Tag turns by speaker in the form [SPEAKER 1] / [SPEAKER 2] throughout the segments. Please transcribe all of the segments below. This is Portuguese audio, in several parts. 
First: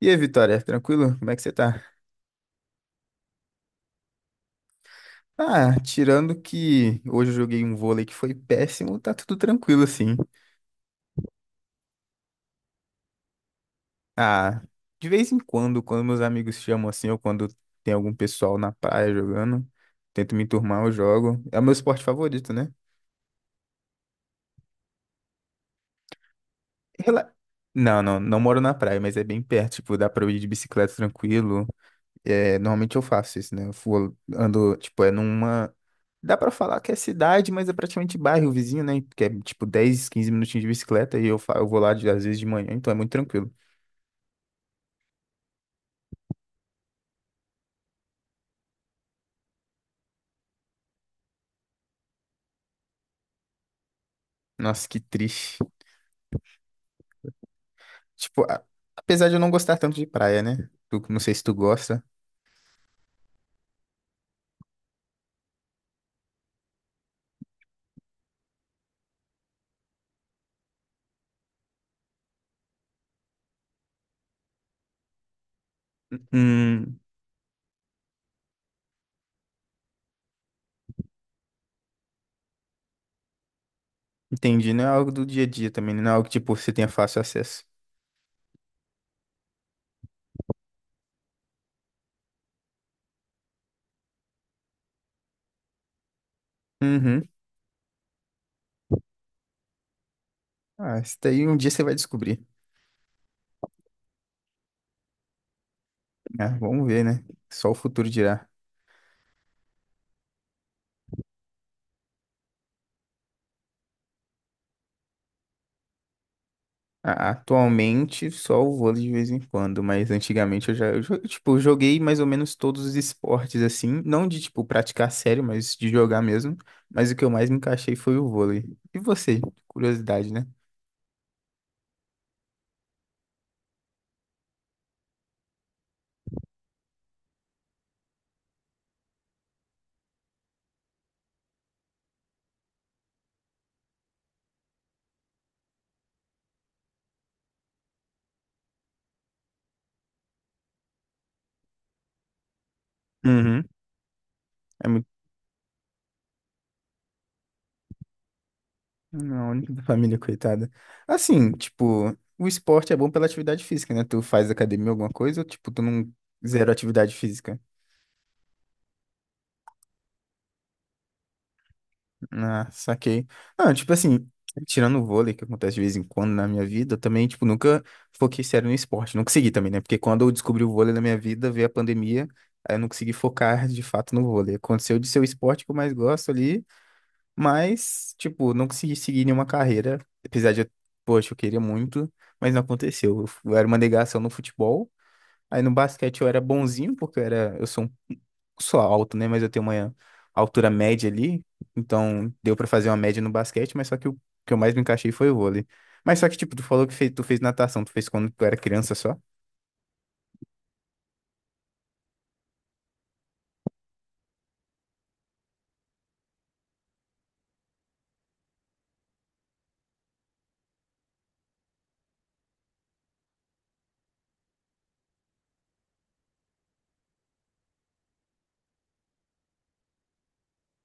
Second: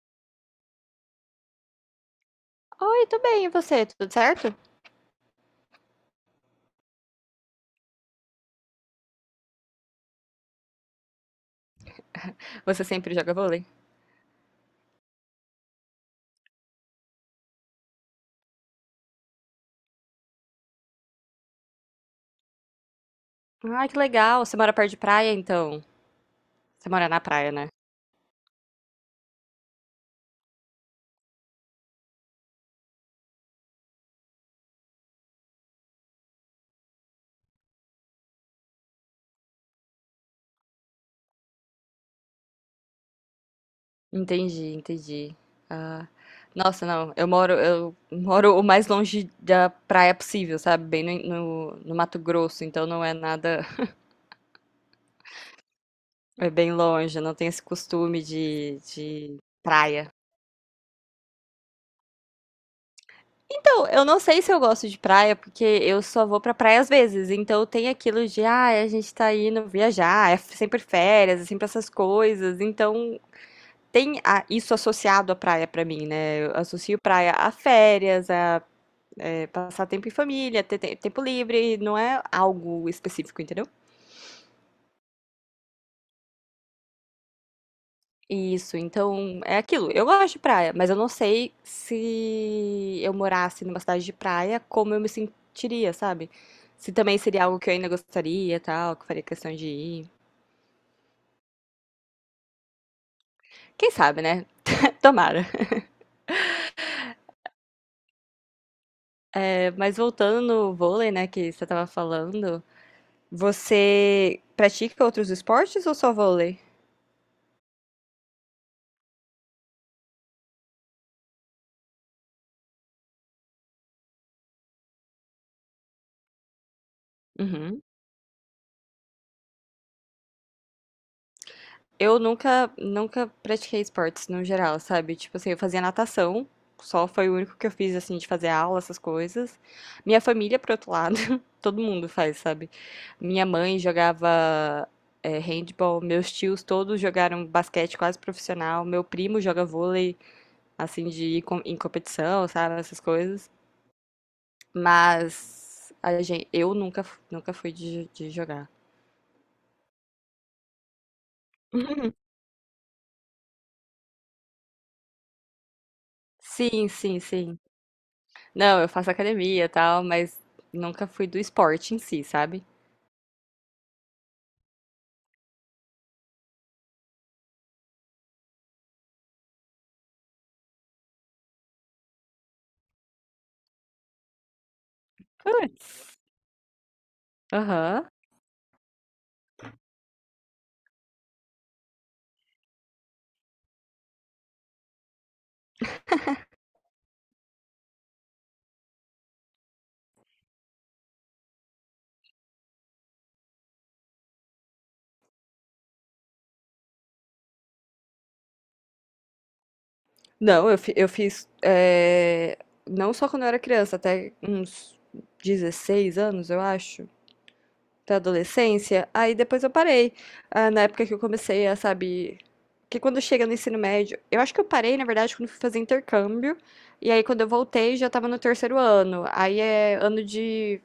[SPEAKER 1] E aí, Vitória, tranquilo? Como é que você tá?
[SPEAKER 2] Oi, tudo bem, e você? Tudo certo?
[SPEAKER 1] Ah, tirando que hoje eu joguei um vôlei que foi péssimo, tá tudo tranquilo assim.
[SPEAKER 2] Você sempre joga vôlei?
[SPEAKER 1] Ah, de vez em quando, quando meus amigos chamam assim, ou quando tem algum pessoal na praia jogando, tento me enturmar, eu jogo. É o meu esporte favorito, né?
[SPEAKER 2] Ah, que legal. Você mora perto de praia, então? Você mora na
[SPEAKER 1] Rela-
[SPEAKER 2] praia, né?
[SPEAKER 1] Não, não moro na praia, mas é bem perto, tipo, dá pra eu ir de bicicleta tranquilo. É, normalmente eu faço isso, né? Ando, tipo, é numa. Dá pra falar que é cidade, mas é praticamente bairro vizinho, né? Que é tipo 10 ou 15 minutinhos de bicicleta e eu, eu vou lá às vezes de manhã, então é muito tranquilo.
[SPEAKER 2] Entendi, entendi. Ah, nossa, não. Eu moro o mais longe da praia possível, sabe? Bem no Mato Grosso, então não é nada,
[SPEAKER 1] Nossa, que triste.
[SPEAKER 2] é bem longe. Eu não tenho esse costume
[SPEAKER 1] Tipo,
[SPEAKER 2] de,
[SPEAKER 1] apesar de
[SPEAKER 2] de
[SPEAKER 1] eu não gostar tanto de
[SPEAKER 2] praia.
[SPEAKER 1] praia, né? Não sei se tu gosta.
[SPEAKER 2] Então, eu não sei se eu gosto de praia, porque eu só vou pra praia às vezes. Então tem aquilo de, a gente tá indo viajar, é sempre férias, é sempre essas coisas. Então tem isso associado à praia pra mim, né? Eu associo
[SPEAKER 1] Hum,
[SPEAKER 2] praia a férias, a passar tempo em família, ter tempo livre, não é algo específico, entendeu?
[SPEAKER 1] entendi. Não é algo do dia a dia também, né? Não é algo que, tipo, você tenha fácil acesso.
[SPEAKER 2] Isso, então é aquilo. Eu gosto de praia, mas eu não sei se eu morasse numa cidade de praia, como eu me sentiria, sabe? Se também
[SPEAKER 1] Uhum.
[SPEAKER 2] seria algo que eu ainda gostaria, tal, que eu faria questão de ir.
[SPEAKER 1] Ah, isso daí um dia você vai descobrir.
[SPEAKER 2] Quem sabe, né? Tomara.
[SPEAKER 1] Ah, vamos ver, né? Só o futuro dirá.
[SPEAKER 2] É, mas voltando no vôlei, né, que você tava falando, você pratica outros esportes ou só vôlei?
[SPEAKER 1] Atualmente só o vôlei de vez em quando, mas antigamente eu já, eu, tipo, eu joguei mais ou menos todos os esportes assim, não de tipo praticar sério, mas de jogar mesmo. Mas o que eu mais me
[SPEAKER 2] Uhum.
[SPEAKER 1] encaixei foi o vôlei. E você? Curiosidade, né?
[SPEAKER 2] Eu nunca, nunca pratiquei esportes no geral, sabe? Tipo assim, eu fazia natação, só foi o único que eu fiz, assim, de fazer aula, essas coisas. Minha família, por outro lado, todo mundo faz, sabe? Minha mãe jogava, handball, meus tios todos jogaram basquete quase profissional, meu primo joga vôlei, assim, de ir em competição, sabe? Essas coisas.
[SPEAKER 1] Uhum. É muito.
[SPEAKER 2] Mas a gente, eu nunca, nunca fui de jogar.
[SPEAKER 1] Não, a única da família, coitada. Assim, tipo, o esporte é bom pela atividade física, né? Tu faz academia, alguma coisa, ou tipo, tu não zero
[SPEAKER 2] Sim,
[SPEAKER 1] atividade
[SPEAKER 2] sim,
[SPEAKER 1] física?
[SPEAKER 2] sim. Não, eu faço academia e tal, mas nunca fui do esporte em si, sabe?
[SPEAKER 1] Ah, saquei. Não, tipo assim, tirando o vôlei, que acontece de vez em quando na minha vida, eu também, tipo, nunca foquei sério no esporte. Não consegui também, né? Porque quando eu descobri o vôlei na minha vida, veio a pandemia, aí eu não consegui focar de fato no vôlei. Aconteceu de ser o esporte que eu mais
[SPEAKER 2] Putz.
[SPEAKER 1] gosto ali,
[SPEAKER 2] Aham.
[SPEAKER 1] mas, tipo, não consegui seguir nenhuma carreira, apesar de, poxa, eu queria muito, mas não aconteceu. Eu era uma negação no futebol. Aí no basquete eu era bonzinho, porque eu era, eu sou um, sou alto, né? Mas eu tenho uma altura média ali, então deu pra fazer uma média no basquete, mas só que o que eu mais me encaixei foi o vôlei. Mas só que, tipo, tu falou que fez, tu fez natação, tu fez quando tu era criança só?
[SPEAKER 2] Não, eu fiz. Não só quando eu era criança, até uns 16 anos, eu acho, até a adolescência. Aí depois eu parei. Ah, na época que eu comecei a, sabe. Que quando chega no ensino médio. Eu acho que eu parei, na verdade, quando fui fazer intercâmbio. E aí quando eu voltei, já tava no terceiro ano. Aí é ano de,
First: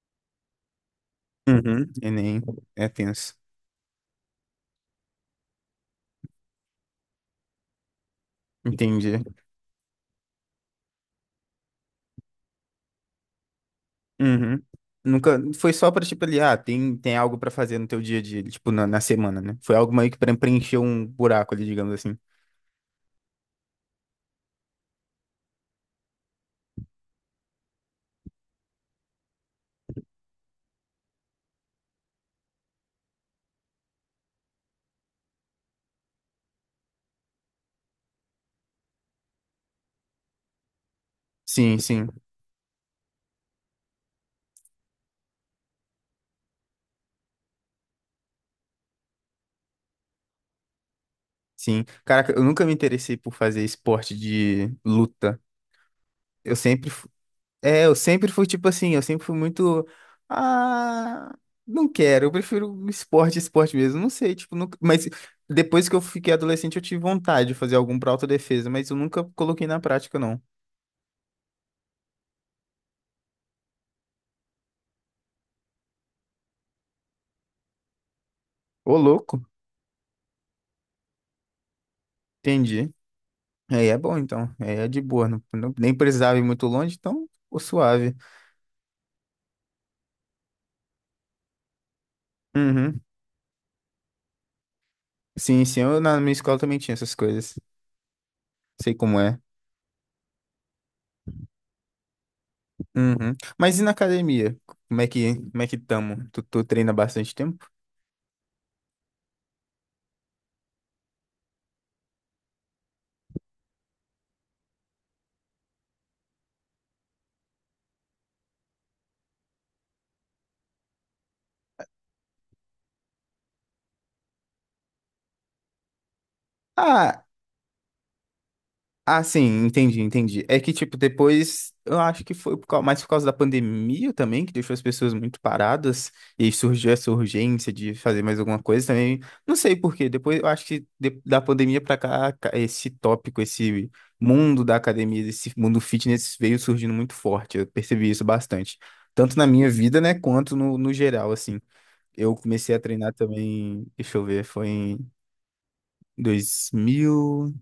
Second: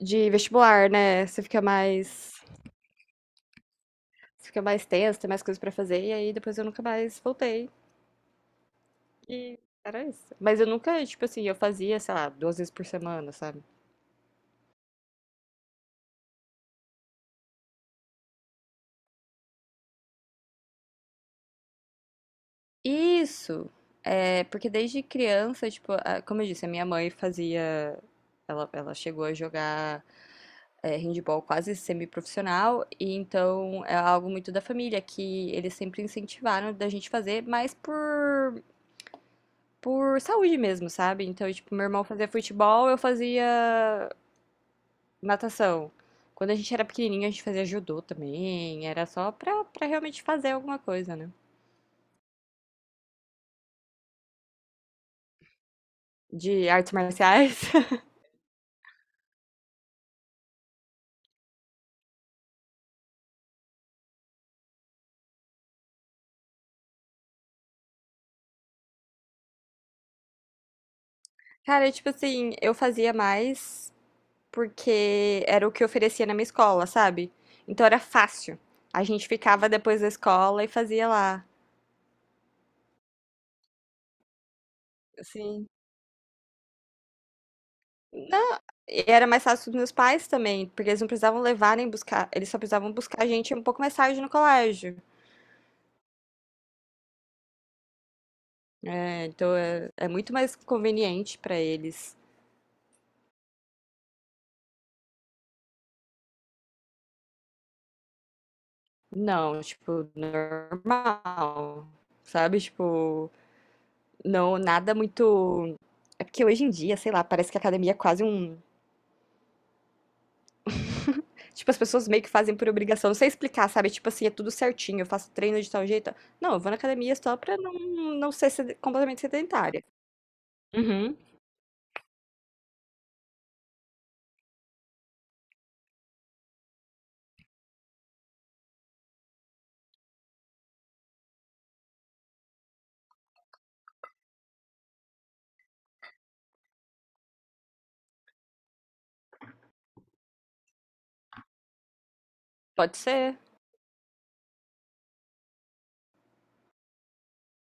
[SPEAKER 2] de vestibular, né? Você fica
[SPEAKER 1] Uhum. E nem
[SPEAKER 2] mais.
[SPEAKER 1] é tenso.
[SPEAKER 2] Fica mais tenso, tem mais coisas pra fazer, e aí depois eu nunca mais voltei.
[SPEAKER 1] Entendi.
[SPEAKER 2] E era isso. Mas eu nunca, tipo assim, eu fazia, sei lá, 2 vezes por semana, sabe?
[SPEAKER 1] Uhum. Nunca, foi só pra, tipo, ali, ah, tem, tem algo pra fazer no teu dia a dia, tipo, na, na semana, né? Foi algo meio que pra preencher um buraco ali, digamos assim.
[SPEAKER 2] Isso! É, porque desde criança, tipo, como eu disse, a minha mãe fazia. Ela chegou a jogar handball quase semiprofissional, e então é algo muito da família, que eles sempre incentivaram da gente fazer, mas por saúde mesmo, sabe? Então, tipo,
[SPEAKER 1] Sim,
[SPEAKER 2] meu irmão
[SPEAKER 1] sim,
[SPEAKER 2] fazia futebol, eu fazia natação. Quando a gente era pequenininho, a gente fazia judô também. Era só pra realmente fazer alguma coisa, né?
[SPEAKER 1] sim. Caraca, eu nunca me interessei por fazer esporte de luta. Eu
[SPEAKER 2] De
[SPEAKER 1] sempre,
[SPEAKER 2] artes
[SPEAKER 1] fu-
[SPEAKER 2] marciais.
[SPEAKER 1] É, eu sempre fui tipo assim, eu sempre fui muito, ah, não quero, eu prefiro um esporte, esporte mesmo, não sei, tipo, nunca, mas depois que eu fiquei adolescente eu tive vontade de fazer algum pra autodefesa, mas eu nunca coloquei na prática, não.
[SPEAKER 2] Cara, tipo assim, eu fazia mais porque era o que oferecia na minha escola, sabe? Então era fácil.
[SPEAKER 1] Ô,
[SPEAKER 2] A gente
[SPEAKER 1] louco,
[SPEAKER 2] ficava depois da escola e fazia lá.
[SPEAKER 1] entendi. Aí é bom, então, aí é de boa, não,
[SPEAKER 2] Assim.
[SPEAKER 1] nem precisava ir muito longe, então, ô, suave.
[SPEAKER 2] Não, e era mais fácil dos meus pais também, porque eles não precisavam levar nem buscar. Eles só precisavam
[SPEAKER 1] Uhum.
[SPEAKER 2] buscar a gente um pouco mais tarde no colégio.
[SPEAKER 1] Sim, sim, eu na minha escola também tinha essas coisas, sei como
[SPEAKER 2] É,
[SPEAKER 1] é.
[SPEAKER 2] então é muito mais conveniente pra eles.
[SPEAKER 1] Uhum. Mas e na academia? Como é que tamo? Tu treina há bastante tempo?
[SPEAKER 2] Não, tipo, normal, sabe? Tipo, não, nada muito. É porque hoje em dia, sei lá, parece que a academia é quase um. Tipo, as pessoas meio que fazem por obrigação. Não sei explicar, sabe? Tipo assim, é tudo certinho, eu faço treino de tal jeito. Não, eu vou na academia
[SPEAKER 1] Ah,
[SPEAKER 2] só pra não ser completamente
[SPEAKER 1] ah, sim,
[SPEAKER 2] sedentária.
[SPEAKER 1] entendi, entendi. É que, tipo,
[SPEAKER 2] Uhum,
[SPEAKER 1] depois, eu acho que foi por mais por causa da pandemia também, que deixou as pessoas muito paradas, e aí surgiu essa urgência de fazer mais alguma coisa também. Não sei por quê, depois eu acho que da pandemia pra cá, esse tópico, esse mundo da academia, esse mundo fitness veio surgindo muito forte, eu percebi isso bastante. Tanto na minha vida, né, quanto no, no geral, assim. Eu comecei a
[SPEAKER 2] pode
[SPEAKER 1] treinar
[SPEAKER 2] ser.
[SPEAKER 1] também, deixa eu ver, foi em dois mil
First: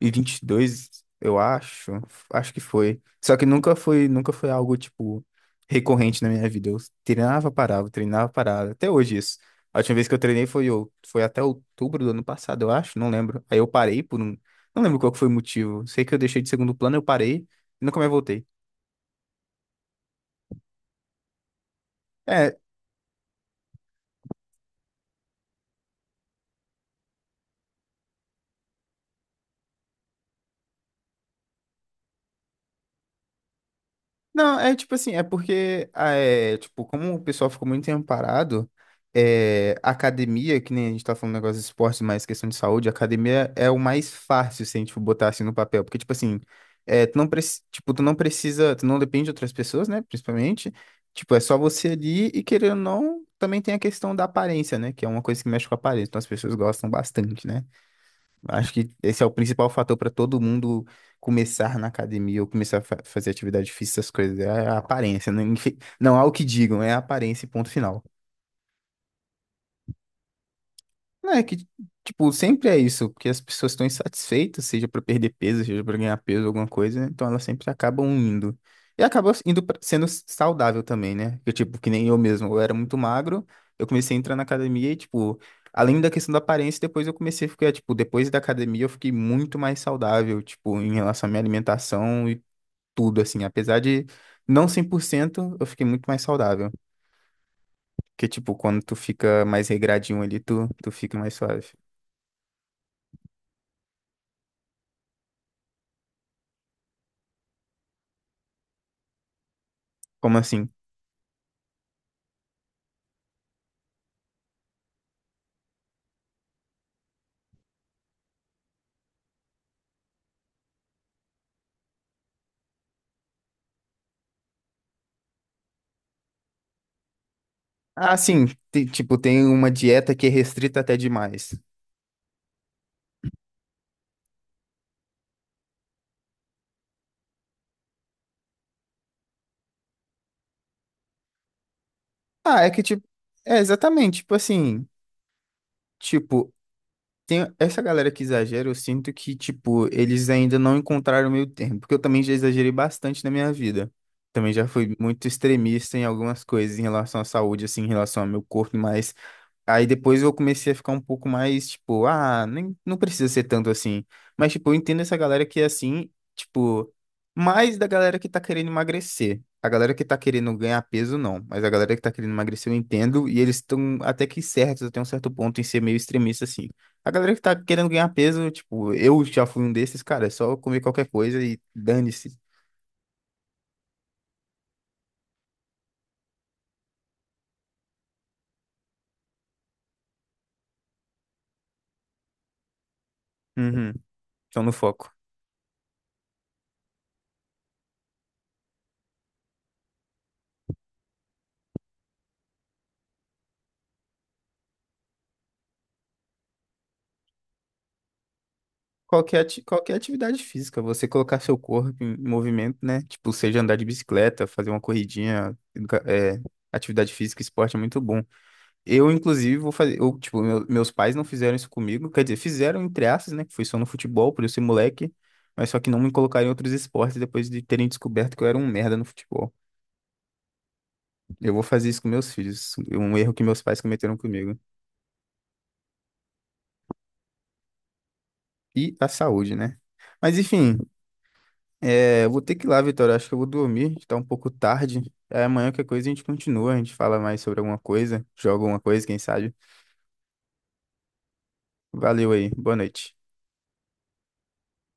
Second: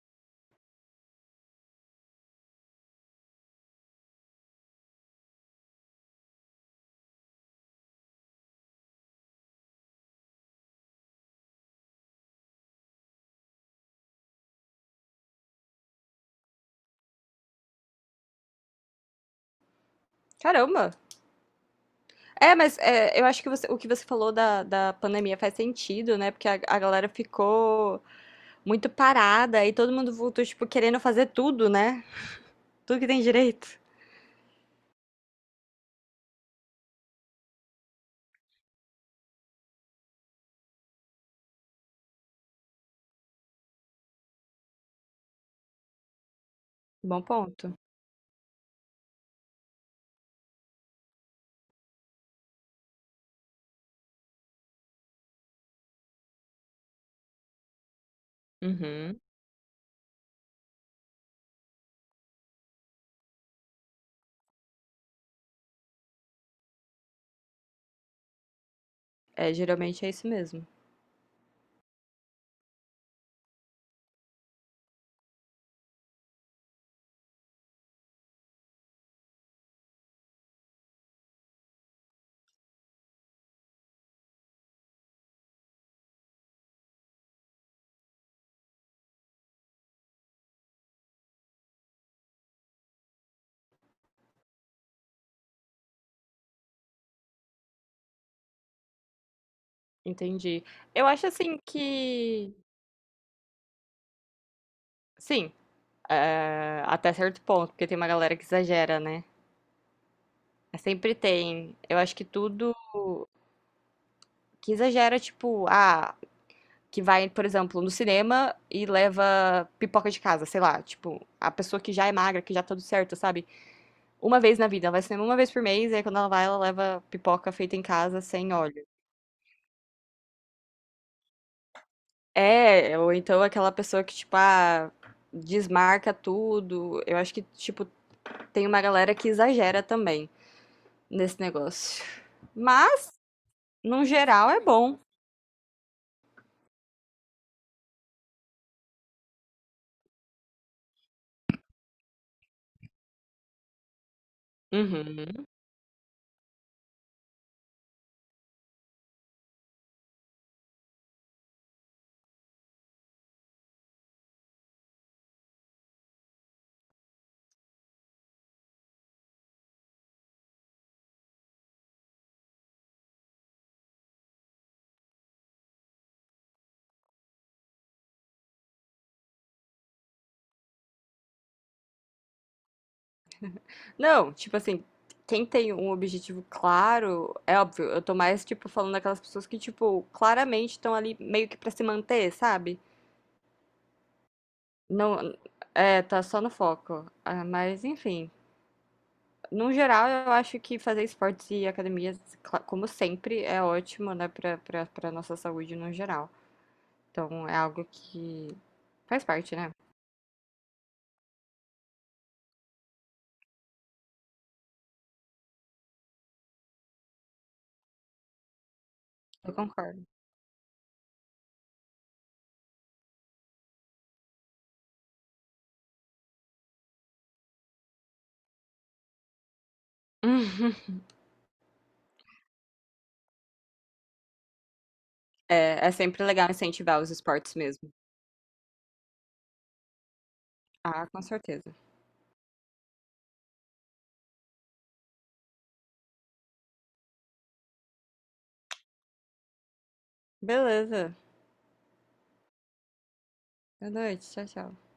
[SPEAKER 1] e vinte e dois eu acho, acho que foi. Só que nunca foi algo tipo recorrente na minha vida. Eu treinava, parava, treinava, parava. Até hoje isso. A última vez que eu treinei foi foi até outubro do ano passado, eu acho, não lembro. Aí eu parei por um, não lembro qual que foi o motivo. Sei que eu deixei de segundo plano, eu parei e nunca mais voltei.
[SPEAKER 2] Caramba!
[SPEAKER 1] É,
[SPEAKER 2] É, mas eu acho que o que você falou da pandemia faz sentido, né? Porque a galera ficou muito parada e todo mundo voltou, tipo, querendo fazer tudo, né? Tudo que tem direito.
[SPEAKER 1] não, é tipo assim, é porque, ah, é, tipo, como o pessoal ficou muito tempo parado, é, a academia, que nem a gente tá falando negócio de esporte, mas questão de saúde, a academia é o mais fácil, se a gente for botar assim no papel, porque, tipo assim, é, tu
[SPEAKER 2] Bom
[SPEAKER 1] não,
[SPEAKER 2] ponto.
[SPEAKER 1] tipo, tu não precisa, tu não depende de outras pessoas, né, principalmente, tipo, é só você ali e querendo ou não, também tem a questão da aparência, né, que é uma coisa que mexe com a aparência, então as pessoas gostam bastante, né. Acho que
[SPEAKER 2] Uhum.
[SPEAKER 1] esse é o principal fator para todo mundo começar na academia ou começar a fazer atividade física, essas coisas. É a aparência. Não, não há o que digam, é a aparência, e ponto final.
[SPEAKER 2] É, geralmente é isso mesmo.
[SPEAKER 1] Não, é que, tipo, sempre é isso, porque as pessoas estão insatisfeitas, seja pra perder peso, seja pra ganhar peso, alguma coisa, né? Então elas sempre acabam indo. E acaba indo sendo saudável também, né? Eu, tipo, que nem eu mesmo, eu era muito magro, eu comecei a entrar na academia e, tipo, além da questão da aparência, depois eu comecei a ficar, tipo, depois da academia eu fiquei muito mais saudável, tipo, em relação à minha alimentação e tudo, assim, apesar de não 100% eu fiquei muito mais saudável. Porque, tipo, quando tu fica mais regradinho ali,
[SPEAKER 2] Entendi.
[SPEAKER 1] tu
[SPEAKER 2] Eu
[SPEAKER 1] fica
[SPEAKER 2] acho
[SPEAKER 1] mais
[SPEAKER 2] assim
[SPEAKER 1] suave.
[SPEAKER 2] que. Sim, até certo ponto, porque tem uma galera que exagera, né?
[SPEAKER 1] Como assim?
[SPEAKER 2] Mas sempre tem. Eu acho que tudo que exagera, tipo, que vai, por exemplo, no cinema e leva pipoca de casa, sei lá. Tipo, a pessoa que já é magra, que já tá tudo certo, sabe? Uma vez na vida, ela vai ao cinema uma vez por mês, e aí quando ela vai, ela leva pipoca feita em
[SPEAKER 1] Ah,
[SPEAKER 2] casa
[SPEAKER 1] sim,
[SPEAKER 2] sem óleo.
[SPEAKER 1] tipo, tem uma dieta que é restrita até demais.
[SPEAKER 2] É, ou então aquela pessoa que, tipo, desmarca tudo. Eu acho que, tipo, tem uma galera que exagera também nesse negócio.
[SPEAKER 1] Ah, é que tipo,
[SPEAKER 2] Mas,
[SPEAKER 1] é
[SPEAKER 2] no
[SPEAKER 1] exatamente, tipo
[SPEAKER 2] geral, é
[SPEAKER 1] assim,
[SPEAKER 2] bom.
[SPEAKER 1] tipo, tem essa galera que exagera, eu sinto que, tipo, eles ainda não encontraram o meio termo, porque eu também já exagerei bastante na minha vida. Também já fui muito
[SPEAKER 2] Uhum.
[SPEAKER 1] extremista em algumas coisas em relação à saúde, assim, em relação ao meu corpo, mas aí depois eu comecei a ficar um pouco mais, tipo, ah, nem, não precisa ser tanto assim. Mas, tipo, eu entendo essa galera que é assim, tipo, mais da galera que tá querendo emagrecer. A galera que tá querendo ganhar peso, não. Mas a galera que tá querendo emagrecer, eu entendo, e eles estão até que certos, até um certo ponto, em ser meio extremista, assim. A galera que tá querendo ganhar peso, tipo, eu já fui um desses, cara, é só comer qualquer coisa e dane-se.
[SPEAKER 2] Não, tipo assim, quem tem um objetivo claro, é óbvio, eu tô mais, tipo, falando daquelas pessoas que, tipo, claramente estão ali meio que pra se manter, sabe?
[SPEAKER 1] Uhum, estão no foco.
[SPEAKER 2] Não, tá só no foco. Ah, mas, enfim. No geral, eu acho que fazer esportes e academias, como sempre, é ótimo, né, pra nossa saúde no geral. Então, é algo que faz
[SPEAKER 1] Qualquer,
[SPEAKER 2] parte, né?
[SPEAKER 1] qualquer atividade física, você colocar seu corpo em movimento, né? Tipo, seja andar de bicicleta, fazer uma corridinha, é, atividade física, esporte é muito bom. Eu,
[SPEAKER 2] Eu
[SPEAKER 1] inclusive, vou fazer,
[SPEAKER 2] concordo.
[SPEAKER 1] eu, tipo, meus pais não fizeram isso comigo, quer dizer, fizeram entre aspas, né? Que foi só no futebol, por eu ser moleque, mas só que não me colocaram em outros esportes depois de terem descoberto que eu era um merda no futebol.
[SPEAKER 2] Hum.
[SPEAKER 1] Eu vou fazer isso com meus filhos, um erro que meus pais cometeram comigo.
[SPEAKER 2] É sempre legal incentivar os esportes mesmo.
[SPEAKER 1] E a saúde, né? Mas enfim,
[SPEAKER 2] Ah, com certeza.
[SPEAKER 1] é, eu vou ter que ir lá, Vitória. Acho que eu vou dormir, tá um pouco tarde. É, amanhã qualquer coisa a gente continua, a gente fala mais sobre alguma coisa, joga alguma coisa, quem sabe.
[SPEAKER 2] Beleza.
[SPEAKER 1] Valeu aí, boa noite.
[SPEAKER 2] Boa noite. Tchau, tchau.